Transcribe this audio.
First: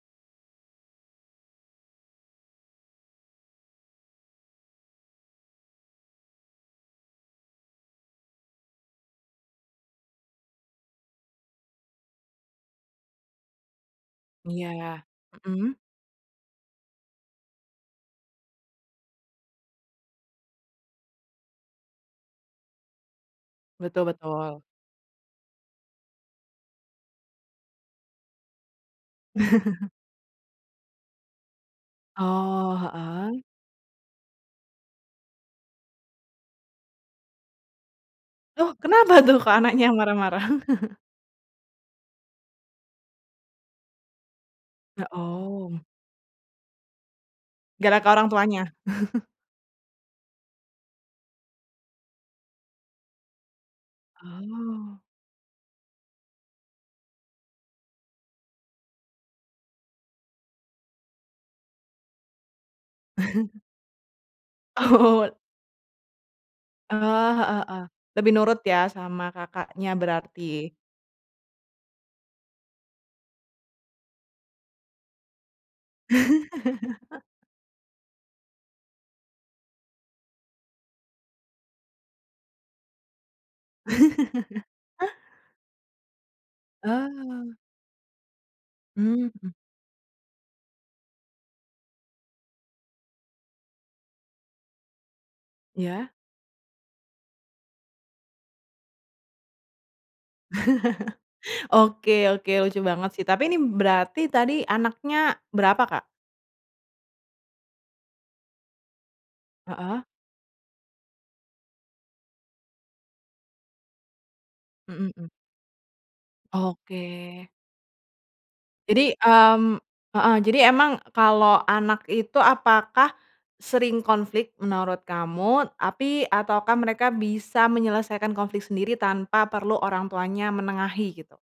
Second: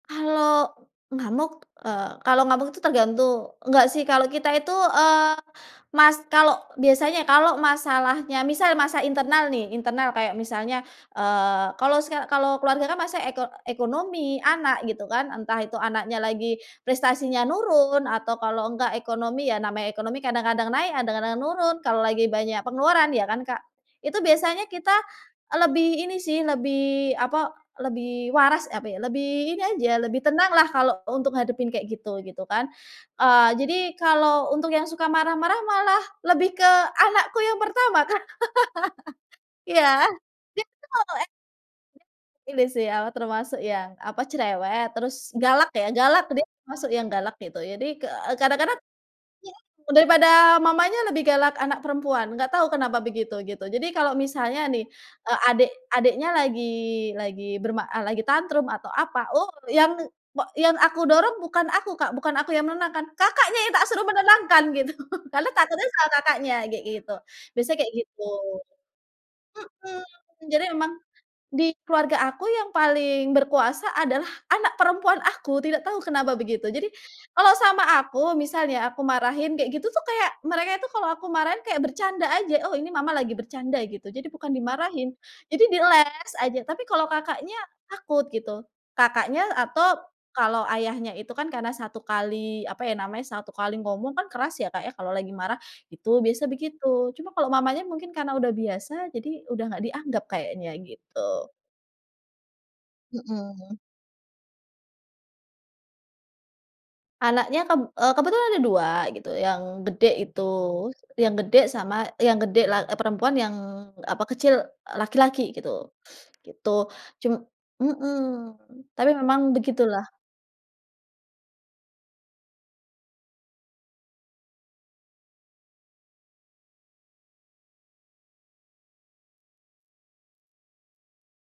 Kalau ngamuk, eee, kalau ngamuk itu tergantung enggak sih kalau kita itu eee mas kalau biasanya kalau masalahnya misal masa internal nih, internal kayak misalnya, eee, kalau seka kalau keluarga kan masa eko ekonomi, anak gitu Iya. kan? Entah itu Mhm. anaknya lagi prestasinya nurun atau kalau enggak ekonomi, ya namanya ekonomi kadang-kadang naik, kadang-kadang nurun, kalau lagi banyak pengeluaran ya kan, Kak? Betul Itu betul. biasanya kita lebih ini sih, lebih apa, lebih waras apa ya? Lebih ini aja lebih tenang lah kalau untuk hadapin kayak gitu, gitu kan? Oh, heeh. Eee, jadi kalau untuk yang suka marah-marah malah lebih ke anakku yang pertama, Kak. Oh, kenapa tuh ko anaknya yang Iya, marah-marah? dia itu kalau. [unintelligible] Ini sih, apa termasuk yang apa cerewet, He terus galak oh. ya, galak dia termasuk yang galak gitu. Jadi, Galak ke ke orang tuanya? kadang-kadang, [unintelligible] daripada mamanya lebih galak anak perempuan, enggak tahu kenapa begitu, gitu. Jadi kalau misalnya nih, Oh. eee, adik, adiknya lagi, lagi berma eee, lagi tantrum atau apa, oh yang pa yang aku dorong bukan aku, Kak, bukan aku yang menenangkan. Kakaknya yang tak suruh menenangkan gitu. Oh. Lalu takutnya selalu Kakaknya kayak Eh, gitu. heeh, Biasanya heeh. kayak gitu. Lebih nurut ya sama kakaknya Mhm. Jadi berarti. memang di keluarga aku yang paling berkuasa adalah anak perempuan aku, tidak tahu kenapa begitu. Jadi kalau sama aku misalnya aku marahin kayak gitu tuh kayak mereka itu kalau aku marahin kayak bercanda aja, "Oh ini Mama lagi bercanda gitu," jadi bukan dimarahin. Jadi di eles aja, tapi kalau Eh. kakaknya, takut gitu. Mmm, Kakaknya mhm. atau kalau ayahnya itu kan karena 1 kali apa ya namanya 1 kali ngomong kan keras ya, Kak, ya kalau lagi marah. Iya. Itu biasa begitu cuma kalau mamanya mungkin karena udah biasa jadi udah enggak dianggep kayaknya gitu. Oke oke. Lucu banget sih tapi ini Mhm. berarti tadi anaknya berapa, Kak? Anaknya keb eee, kebetulan ada 2 gitu. Yang Heeh. gede itu, yang gede sama, yang gede la perempuan yang apa kecil, eee, Mhm mhm. laki-laki gitu. Gitu. Oke. Cum mhm tapi Jadi, memang mmm begitulah. heeh. Jadi emang kalau anak itu apakah sering konflik menurut kamu tapi ataukah mereka bisa menyelesaikan konflik sendiri tanpa perlu orangtuanya menengahi gitu?